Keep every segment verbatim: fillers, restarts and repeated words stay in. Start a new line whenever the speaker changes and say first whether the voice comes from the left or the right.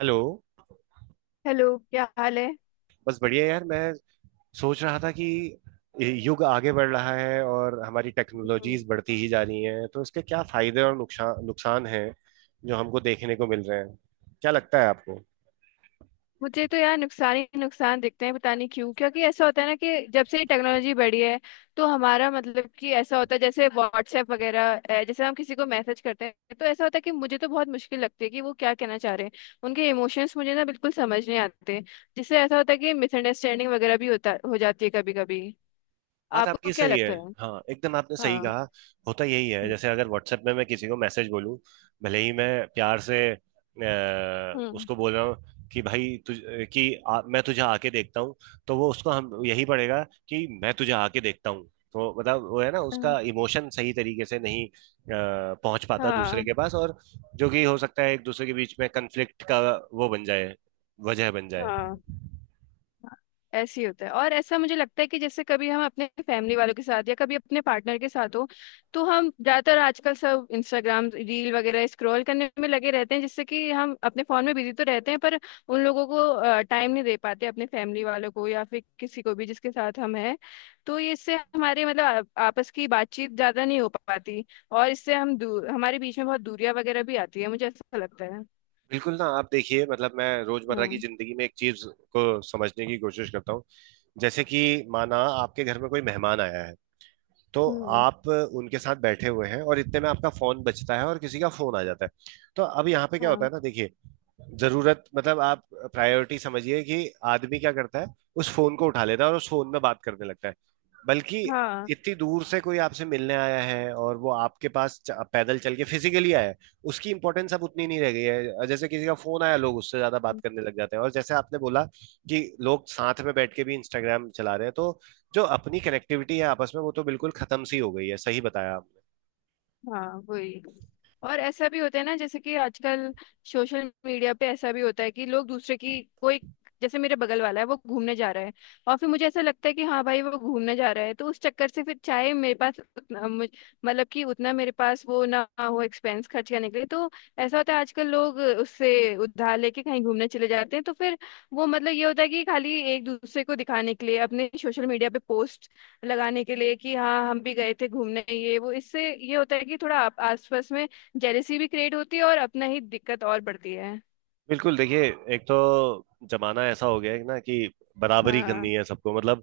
right: Hello.
left: Hello, क्या हाल है?
right: बस बढ़िया यार। मैं सोच रहा था कि युग आगे बढ़ रहा है और हमारी
left: हम्म।
right: टेक्नोलॉजीज बढ़ती ही जा रही हैं, तो इसके क्या फायदे और नुकसान नुकसान हैं जो हमको देखने को मिल रहे हैं। क्या लगता है आपको?
left: मुझे तो यार नुकसान ही नुकसान दिखते हैं, पता नहीं क्यों, क्योंकि ऐसा होता है ना कि जब से टेक्नोलॉजी बढ़ी है तो हमारा मतलब कि ऐसा होता है जैसे व्हाट्सएप वगैरह, अ, जैसे हम किसी को मैसेज करते हैं तो ऐसा होता है कि मुझे तो बहुत मुश्किल लगती है कि वो क्या कहना चाह रहे हैं। उनके इमोशंस मुझे ना बिल्कुल समझ नहीं आते, जिससे ऐसा होता है कि मिसअंडरस्टैंडिंग वगैरह भी होता हो जाती है कभी कभी।
right: बात
left: आपको
right: आपकी
left: क्या
right: सही है।
left: लगता है?
right: हाँ, एकदम आपने सही
left: हाँ।
right: कहा। होता यही है,
left: हम्म।
right: जैसे अगर व्हाट्सएप में मैं किसी को मैसेज बोलूं, भले ही मैं प्यार से अ,
left: हम्म।
right: उसको बोल रहा हूँ कि भाई तुझ कि आ, मैं तुझे आके देखता हूँ, तो वो उसको हम यही पड़ेगा कि मैं तुझे आके देखता हूँ। तो मतलब वो है ना, उसका इमोशन सही तरीके से नहीं अ, पहुंच पाता दूसरे
left: हाँ।
right: के पास। और जो कि हो सकता है एक दूसरे के बीच में कन्फ्लिक्ट का वो बन जाए वजह बन जाए।
left: हाँ। ऐसे ही होता है, और ऐसा मुझे लगता है कि जैसे कभी हम अपने फैमिली वालों के साथ या कभी अपने पार्टनर के साथ हो, तो हम ज्यादातर आजकल सब इंस्टाग्राम रील वगैरह स्क्रॉल करने में लगे रहते हैं, जिससे कि हम अपने फोन में बिजी तो रहते हैं पर उन लोगों को टाइम नहीं दे पाते, अपने फैमिली वालों को या फिर किसी को भी जिसके साथ हम हैं। तो ये इससे हमारे मतलब आ- आपस की बातचीत ज्यादा नहीं हो पाती, और इससे हम दूर हमारे बीच में बहुत दूरियां वगैरह भी आती है, मुझे ऐसा लगता है।
right: बिल्कुल ना, आप देखिए, मतलब मैं रोजमर्रा की
left: हम्म।
right: जिंदगी में एक चीज को समझने की कोशिश करता हूँ। जैसे कि माना आपके घर में कोई मेहमान आया है, तो
left: हम्म।
right: आप उनके साथ बैठे हुए हैं और इतने में आपका फोन बजता है और किसी का फोन आ जाता है। तो अब यहाँ पे क्या होता
left: हाँ।
right: है ना, देखिए, जरूरत मतलब आप प्रायोरिटी समझिए कि आदमी क्या करता है, उस फोन को उठा लेता है और उस फोन में बात करने लगता है। बल्कि
left: हाँ।
right: इतनी दूर से कोई आपसे मिलने आया है और वो आपके पास च- पैदल चल के फिजिकली आया है। उसकी इंपॉर्टेंस अब उतनी नहीं रह गई है, जैसे किसी का फोन आया, लोग उससे ज्यादा बात करने लग जाते हैं। और जैसे आपने बोला कि लोग साथ में बैठ के भी इंस्टाग्राम चला रहे हैं, तो जो अपनी कनेक्टिविटी है आपस में, वो तो बिल्कुल खत्म सी हो गई है। सही बताया आप।
left: हाँ, वही। और ऐसा भी होता है ना, जैसे कि आजकल सोशल मीडिया पे ऐसा भी होता है कि लोग दूसरे की कोई, जैसे मेरे बगल वाला है वो घूमने जा रहा है, और फिर मुझे ऐसा लगता है कि हाँ भाई वो घूमने जा रहा है, तो उस चक्कर से फिर चाहे मेरे पास उतना मुझ- मतलब कि उतना मेरे पास वो ना हो एक्सपेंस खर्च करने के लिए, तो ऐसा होता है आजकल लोग उससे उधार लेके कहीं घूमने चले जाते हैं, तो फिर वो मतलब ये होता है कि खाली एक दूसरे को दिखाने के लिए अपने सोशल मीडिया पे पोस्ट लगाने के लिए कि हाँ हम भी गए थे घूमने, ये वो, इससे ये होता है कि थोड़ा आप- आसपास में जेलेसी भी क्रिएट होती है और अपना ही दिक्कत और बढ़ती है।
right: बिल्कुल, देखिए, एक तो जमाना ऐसा हो गया है ना कि बराबरी
left: हाँ।
right: करनी है सबको। मतलब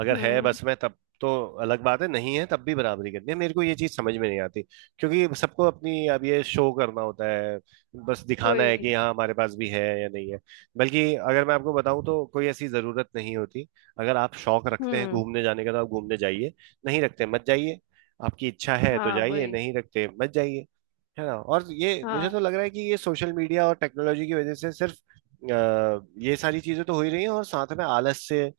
right: अगर है
left: हम्म।
right: बस में तब तो अलग बात है, नहीं है तब भी बराबरी करनी है। मेरे को ये चीज समझ में नहीं आती, क्योंकि सबको अपनी अब ये शो करना होता है, बस दिखाना है
left: वही।
right: कि हाँ हमारे पास भी है या नहीं है। बल्कि अगर मैं आपको बताऊं तो कोई ऐसी जरूरत नहीं होती। अगर आप शौक रखते हैं
left: हम्म।
right: घूमने जाने का तो आप घूमने जाइए, नहीं रखते मत जाइए। आपकी इच्छा है तो
left: हाँ।
right: जाइए,
left: वही।
right: नहीं रखते मत जाइए। है ना? और ये मुझे तो
left: हाँ।
right: लग रहा है कि ये सोशल मीडिया और टेक्नोलॉजी की वजह से सिर्फ अ, ये सारी चीजें तो हो ही रही हैं, और साथ में आलस से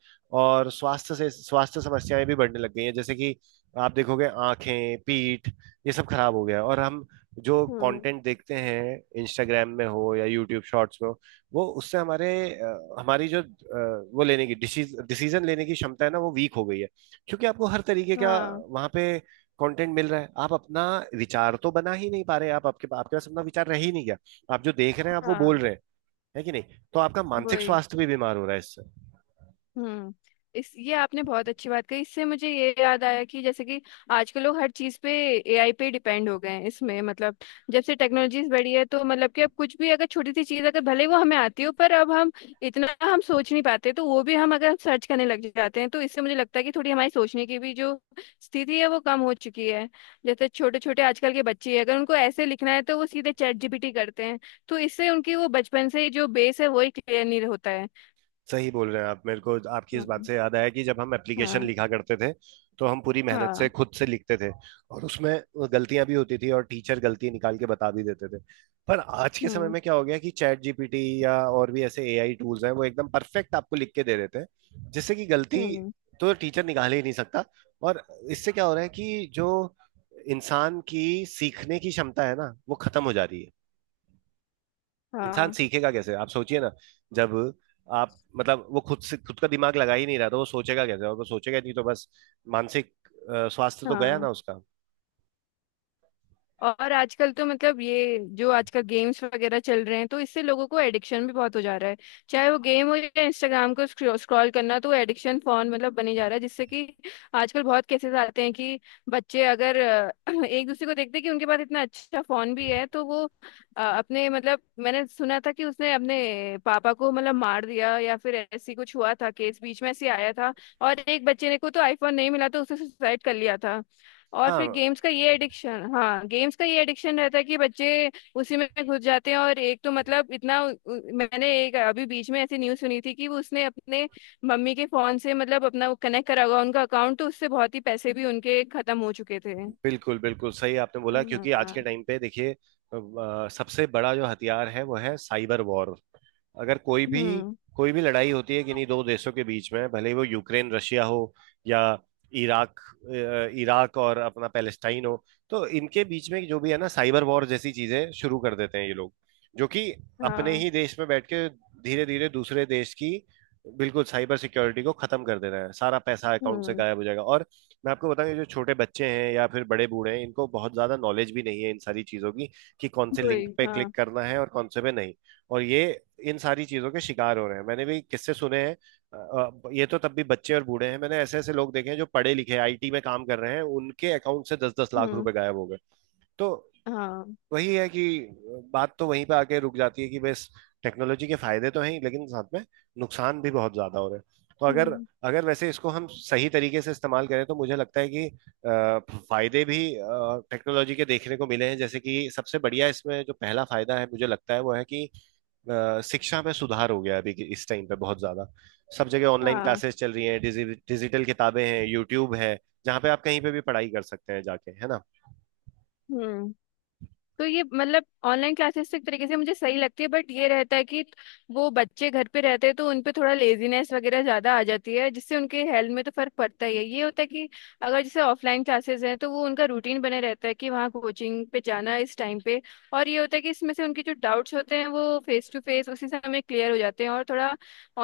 right: और स्वास्थ्य से स्वास्थ्य समस्याएं भी बढ़ने लग गई हैं। जैसे कि आप देखोगे आंखें, पीठ, ये सब खराब हो गया है। और हम जो
left: हम्म।
right: कंटेंट देखते हैं, इंस्टाग्राम में हो या यूट्यूब शॉर्ट्स में हो, वो उससे हमारे अ, हमारी जो अ, वो लेने की डिसीजन लेने की क्षमता है ना, वो वीक हो गई है। क्योंकि आपको हर तरीके का
left: हाँ।
right: वहां पे कंटेंट मिल रहा है। आप अपना विचार तो बना ही नहीं पा रहे। आप आपके आपके पास अपना विचार रह ही नहीं गया। आप जो देख रहे हैं आप वो बोल
left: हाँ।
right: रहे हैं, है कि नहीं? तो आपका मानसिक
left: वही।
right: स्वास्थ्य भी बीमार हो रहा है इससे।
left: हम्म। इस ये आपने बहुत अच्छी बात कही, इससे मुझे ये याद आया कि जैसे कि आजकल लोग हर चीज पे ए आई पे डिपेंड हो गए हैं, इसमें मतलब जब से टेक्नोलॉजीज बढ़ी है तो मतलब कि अब कुछ भी अगर छोटी सी चीज अगर भले ही वो हमें आती हो पर अब हम इतना हम सोच नहीं पाते, तो वो भी हम अगर सर्च करने लग जाते हैं, तो इससे मुझे लगता है कि थोड़ी हमारी सोचने की भी जो स्थिति है वो कम हो चुकी है। जैसे छोटे छोटे आजकल के बच्चे हैं, अगर उनको ऐसे लिखना है तो वो सीधे चैट जी पी टी करते हैं, तो इससे उनकी वो बचपन से ही जो बेस है वही क्लियर नहीं होता है।
right: सही बोल रहे हैं आप। मेरे को आपकी इस बात
left: हम्म।
right: से याद आया कि जब हम एप्लीकेशन
left: हाँ।
right: लिखा करते थे, तो हम पूरी मेहनत से
left: हाँ।
right: खुद से लिखते थे, और उसमें गलतियां भी होती थी और टीचर गलती निकाल के बता भी देते थे। पर आज के समय
left: हम्म।
right: में क्या हो गया कि चैट जीपीटी या और भी ऐसे एआई टूल्स हैं, वो एकदम परफेक्ट आपको लिख के दे देते हैं, जिससे कि गलती
left: हम्म।
right: तो टीचर निकाल ही नहीं सकता। और इससे क्या हो रहा है कि जो इंसान की सीखने की क्षमता है ना, वो खत्म हो जा रही है। इंसान
left: हाँ।
right: सीखेगा कैसे? आप सोचिए ना, जब आप मतलब वो खुद से खुद का दिमाग लगा ही नहीं रहा, तो वो सोचेगा कैसे? और वो सोचेगा नहीं तो बस मानसिक अ, स्वास्थ्य तो गया ना
left: हाँ।
right: उसका।
left: और आजकल तो मतलब ये जो आजकल गेम्स वगैरह चल रहे हैं, तो इससे लोगों को एडिक्शन भी बहुत हो जा रहा है, चाहे वो गेम हो या इंस्टाग्राम को स्क्रॉल करना, तो एडिक्शन फोन मतलब बने जा रहा है, जिससे कि आजकल बहुत केसेस आते हैं कि बच्चे अगर अ, एक दूसरे को देखते हैं कि उनके पास इतना अच्छा फोन भी है, तो वो अ, अपने मतलब मैंने सुना था कि उसने अपने पापा को मतलब मार दिया, या फिर ऐसी कुछ हुआ था, केस बीच में ऐसे आया था। और एक बच्चे ने को तो आईफोन नहीं मिला, तो उसने सुसाइड कर लिया था। और फिर
right: हाँ,
left: गेम्स का ये एडिक्शन, हाँ गेम्स का ये एडिक्शन रहता है कि बच्चे उसी में घुस जाते हैं, और एक तो मतलब इतना उ- उ- मैंने एक अभी बीच में ऐसी न्यूज़ सुनी थी कि वो उसने अपने मम्मी के फोन से मतलब अपना वो कनेक्ट करा हुआ उनका अकाउंट, तो उससे बहुत ही पैसे भी उनके खत्म हो चुके थे।
right: बिल्कुल बिल्कुल सही आपने बोला,
left: हाँ।
right: क्योंकि आज
left: हाँ।
right: के टाइम पे देखिए, अ, सबसे बड़ा जो हथियार है वो है साइबर वॉर। अगर कोई भी
left: हम्म।
right: कोई भी लड़ाई होती है किन्हीं दो देशों के बीच में, भले ही वो यूक्रेन रशिया हो या इराक अ, इराक और अपना पैलेस्टाइन हो, तो इनके बीच में जो भी है ना, साइबर वॉर जैसी चीजें शुरू कर देते हैं ये लोग, जो कि अपने
left: हाँ।
right: ही देश में बैठ के धीरे धीरे दूसरे देश की बिल्कुल साइबर सिक्योरिटी को खत्म कर देना है। सारा पैसा अकाउंट से
left: हम्म।
right: गायब हो जाएगा। और मैं आपको बताऊं, ये जो छोटे बच्चे हैं या फिर बड़े बूढ़े हैं, इनको बहुत ज्यादा नॉलेज भी नहीं है इन सारी चीजों की, कि कौन से लिंक
left: वही।
right: पे
left: हाँ।
right: क्लिक करना है और कौन से पे नहीं। और ये इन सारी चीजों के शिकार हो रहे हैं। मैंने भी किस्से सुने हैं। अ, अ, ये तो तब भी बच्चे और बूढ़े हैं, मैंने ऐसे ऐसे लोग देखे हैं जो पढ़े लिखे आईटी में काम कर रहे हैं, उनके अकाउंट से दस दस लाख
left: हम्म।
right: रुपए गायब हो गए। तो
left: हाँ।
right: वही है कि बात तो वहीं पे आके रुक जाती है कि बस टेक्नोलॉजी के फायदे तो हैं ही, लेकिन साथ में नुकसान भी बहुत ज्यादा हो रहे हैं। तो अगर
left: हम्म।
right: अगर वैसे इसको हम सही तरीके से इस्तेमाल करें, तो मुझे लगता है कि अ, फायदे भी टेक्नोलॉजी के देखने को मिले हैं। जैसे कि सबसे बढ़िया इसमें जो पहला फायदा है मुझे लगता है वो है कि अ, शिक्षा में सुधार हो गया है। अभी के- इस टाइम पे बहुत ज्यादा सब जगह ऑनलाइन
left: हाँ।
right: क्लासेस चल रही हैं, डिजि, डिजिटल किताबें हैं, यूट्यूब है, जहाँ पे आप कहीं पे भी पढ़ाई कर सकते हैं जाके। है ना?
left: हम्म। तो ये मतलब ऑनलाइन क्लासेस एक तरीके से मुझे सही लगती है, बट ये रहता है कि वो बच्चे घर पे रहते हैं तो उन पे थोड़ा लेजीनेस वगैरह ज्यादा आ जाती है, जिससे उनके हेल्थ में तो फर्क पड़ता ही है। ये होता है कि अगर जैसे ऑफलाइन क्लासेस हैं तो वो उनका रूटीन बने रहता है कि वहाँ कोचिंग पे जाना है इस टाइम पे। और ये होता है कि इसमें से उनके जो डाउट्स होते हैं वो फेस टू फेस उसी समय क्लियर हो जाते हैं, और थोड़ा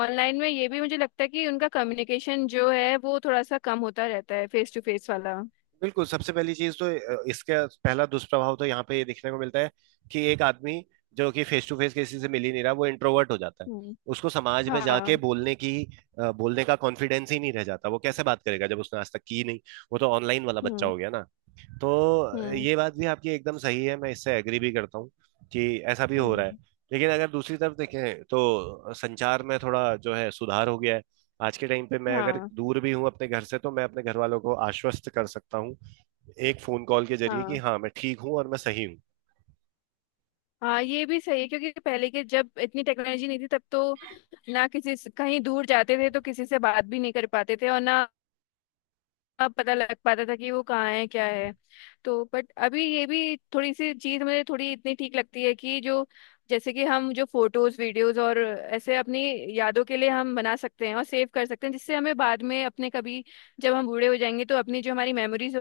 left: ऑनलाइन में ये भी मुझे लगता है कि उनका कम्युनिकेशन जो है वो थोड़ा सा कम होता रहता है फेस टू फेस वाला।
right: बिल्कुल, सबसे पहली चीज तो अ, इसका पहला दुष्प्रभाव तो यहाँ पे ये देखने को मिलता है कि एक आदमी जो कि फेस टू फेस किसी से मिल ही नहीं रहा, वो इंट्रोवर्ट हो जाता है।
left: हम्म।
right: उसको समाज में जाके
left: हाँ।
right: बोलने की अ, बोलने का कॉन्फिडेंस ही नहीं रह जाता। वो कैसे बात करेगा जब उसने आज तक की नहीं? वो तो ऑनलाइन वाला बच्चा
left: हम्म।
right: हो गया ना। तो
left: हम्म।
right: ये बात भी आपकी एकदम सही है, मैं इससे एग्री भी करता हूँ कि ऐसा भी हो रहा है।
left: हम्म।
right: लेकिन अगर दूसरी तरफ देखें तो संचार में थोड़ा जो है सुधार हो गया है। आज के टाइम पे मैं अगर
left: हाँ।
right: दूर भी हूँ अपने घर से, तो मैं अपने घर वालों को आश्वस्त कर सकता हूँ एक फोन कॉल के जरिए, कि
left: हाँ।
right: हाँ मैं ठीक हूँ और मैं सही हूँ।
left: हाँ ये भी सही है, क्योंकि पहले के जब इतनी टेक्नोलॉजी नहीं थी तब तो ना किसी से- कहीं दूर जाते थे तो किसी से बात भी नहीं कर पाते थे, और ना पता लग पाता था कि वो कहाँ है क्या है। तो बट अभी ये भी थोड़ी सी चीज मुझे थोड़ी इतनी ठीक लगती है कि जो जैसे कि हम जो फोटोज वीडियोज और ऐसे अपनी यादों के लिए हम बना सकते हैं और सेव कर सकते हैं, जिससे हमें बाद में अपने कभी जब हम बूढ़े हो जाएंगे तो अपनी जो हमारी मेमोरीज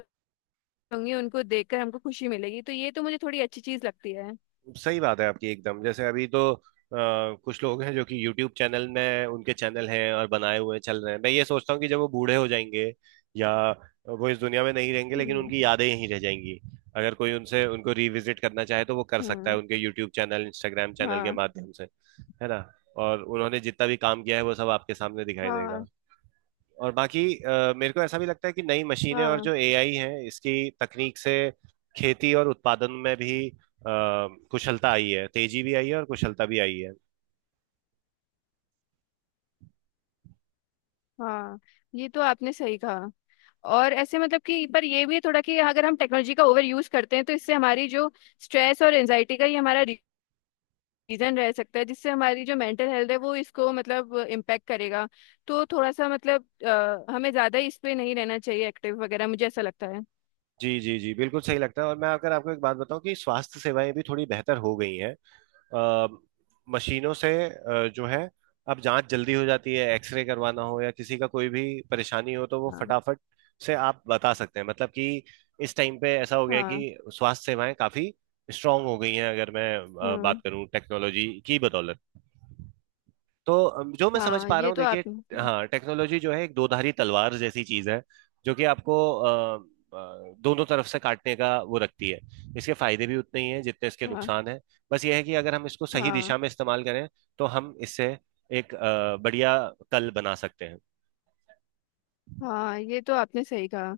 left: होंगी उनको देखकर हमको खुशी मिलेगी, तो ये तो मुझे थोड़ी अच्छी चीज लगती है।
right: सही बात है आपकी एकदम। जैसे अभी तो आ, कुछ लोग हैं जो कि यूट्यूब चैनल में उनके चैनल हैं और बनाए हुए चल रहे हैं। मैं ये सोचता हूँ कि जब वो बूढ़े हो जाएंगे या वो इस दुनिया में नहीं रहेंगे, लेकिन
left: हम्म।
right: उनकी यादें यहीं रह जाएंगी। अगर कोई उनसे उनको रिविजिट करना चाहे, तो वो कर सकता है
left: हम्म।
right: उनके यूट्यूब चैनल इंस्टाग्राम चैनल के
left: हाँ।
right: माध्यम से। है ना? और उन्होंने जितना भी काम किया है वो सब आपके सामने दिखाई देगा।
left: हाँ।
right: और बाकी अ, मेरे को ऐसा भी लगता है कि नई मशीनें और
left: हाँ।
right: जो एआई है इसकी तकनीक से खेती और उत्पादन में भी अ, कुशलता आई है, तेजी भी आई है और कुशलता भी आई है।
left: हाँ ये तो आपने सही कहा। और ऐसे मतलब कि पर ये भी है थोड़ा कि अगर हम टेक्नोलॉजी का ओवर यूज करते हैं तो इससे हमारी जो स्ट्रेस और एंजाइटी का ये हमारा रीजन रह सकता है, जिससे हमारी जो मेंटल हेल्थ है वो इसको मतलब इम्पेक्ट करेगा। तो थोड़ा सा मतलब अ, हमें ज्यादा इस पे नहीं रहना चाहिए एक्टिव वगैरह, मुझे ऐसा लगता है।
right: जी जी जी, बिल्कुल सही लगता है। और मैं अगर आपको एक बात बताऊं कि स्वास्थ्य सेवाएं भी थोड़ी बेहतर हो गई हैं। अ, मशीनों से अ, जो है अब जांच जल्दी हो जाती है, एक्सरे करवाना हो या किसी का कोई भी परेशानी हो तो वो
left: हाँ।
right: फटाफट से आप बता सकते हैं। मतलब कि इस टाइम पे ऐसा हो गया है
left: हाँ।
right: कि स्वास्थ्य सेवाएं काफी स्ट्रांग हो गई हैं, अगर मैं अ, बात
left: हम्म।
right: करूं टेक्नोलॉजी की बदौलत। तो अम, जो मैं समझ
left: हाँ
right: पा रहा
left: ये
right: हूँ
left: तो
right: देखिए,
left: आपने।
right: हाँ, टेक्नोलॉजी जो है एक दोधारी तलवार जैसी चीज है, जो कि आपको अ, अ, दोनों तरफ से काटने का वो रखती है। इसके फायदे भी उतने ही हैं जितने इसके
left: हाँ।
right: नुकसान हैं। बस यह है कि अगर हम इसको सही
left: हाँ।
right: दिशा में इस्तेमाल करें, तो हम इससे एक अ, बढ़िया कल बना सकते हैं।
left: हाँ ये तो आपने सही कहा।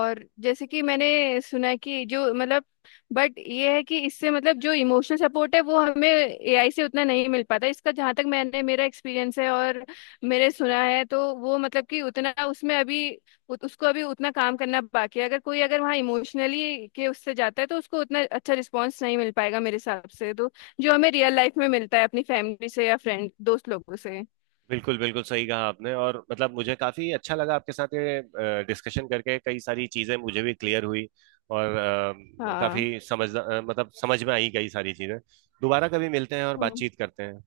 left: और जैसे कि मैंने सुना है कि जो मतलब, बट ये है कि इससे मतलब जो इमोशनल सपोर्ट है वो हमें ए आई से उतना नहीं मिल पाता, इसका जहाँ तक मैंने मेरा एक्सपीरियंस है और मेरे सुना है, तो वो मतलब कि उतना उसमें अभी उत, उसको अभी उतना काम करना बाकी है। अगर कोई अगर वहाँ इमोशनली के उससे जाता है तो उसको उतना अच्छा रिस्पॉन्स नहीं मिल पाएगा, मेरे हिसाब से, तो जो हमें रियल लाइफ में मिलता है अपनी फैमिली से या फ्रेंड दोस्त लोगों से।
right: बिल्कुल बिल्कुल सही कहा आपने, और मतलब मुझे काफी अच्छा लगा आपके साथ ये डिस्कशन करके। कई सारी चीजें मुझे भी क्लियर हुई, और अ,
left: हाँ।
right: काफी समझ अ, मतलब, समझ में आई कई सारी चीजें। दोबारा कभी मिलते हैं और
left: हम्म।
right: बातचीत करते हैं।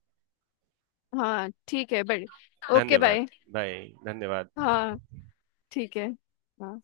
left: हाँ, ठीक है बट। ओके
right: धन्यवाद।
left: बाय।
right: भाई धन्यवाद।
left: हाँ। ठीक है। हाँ।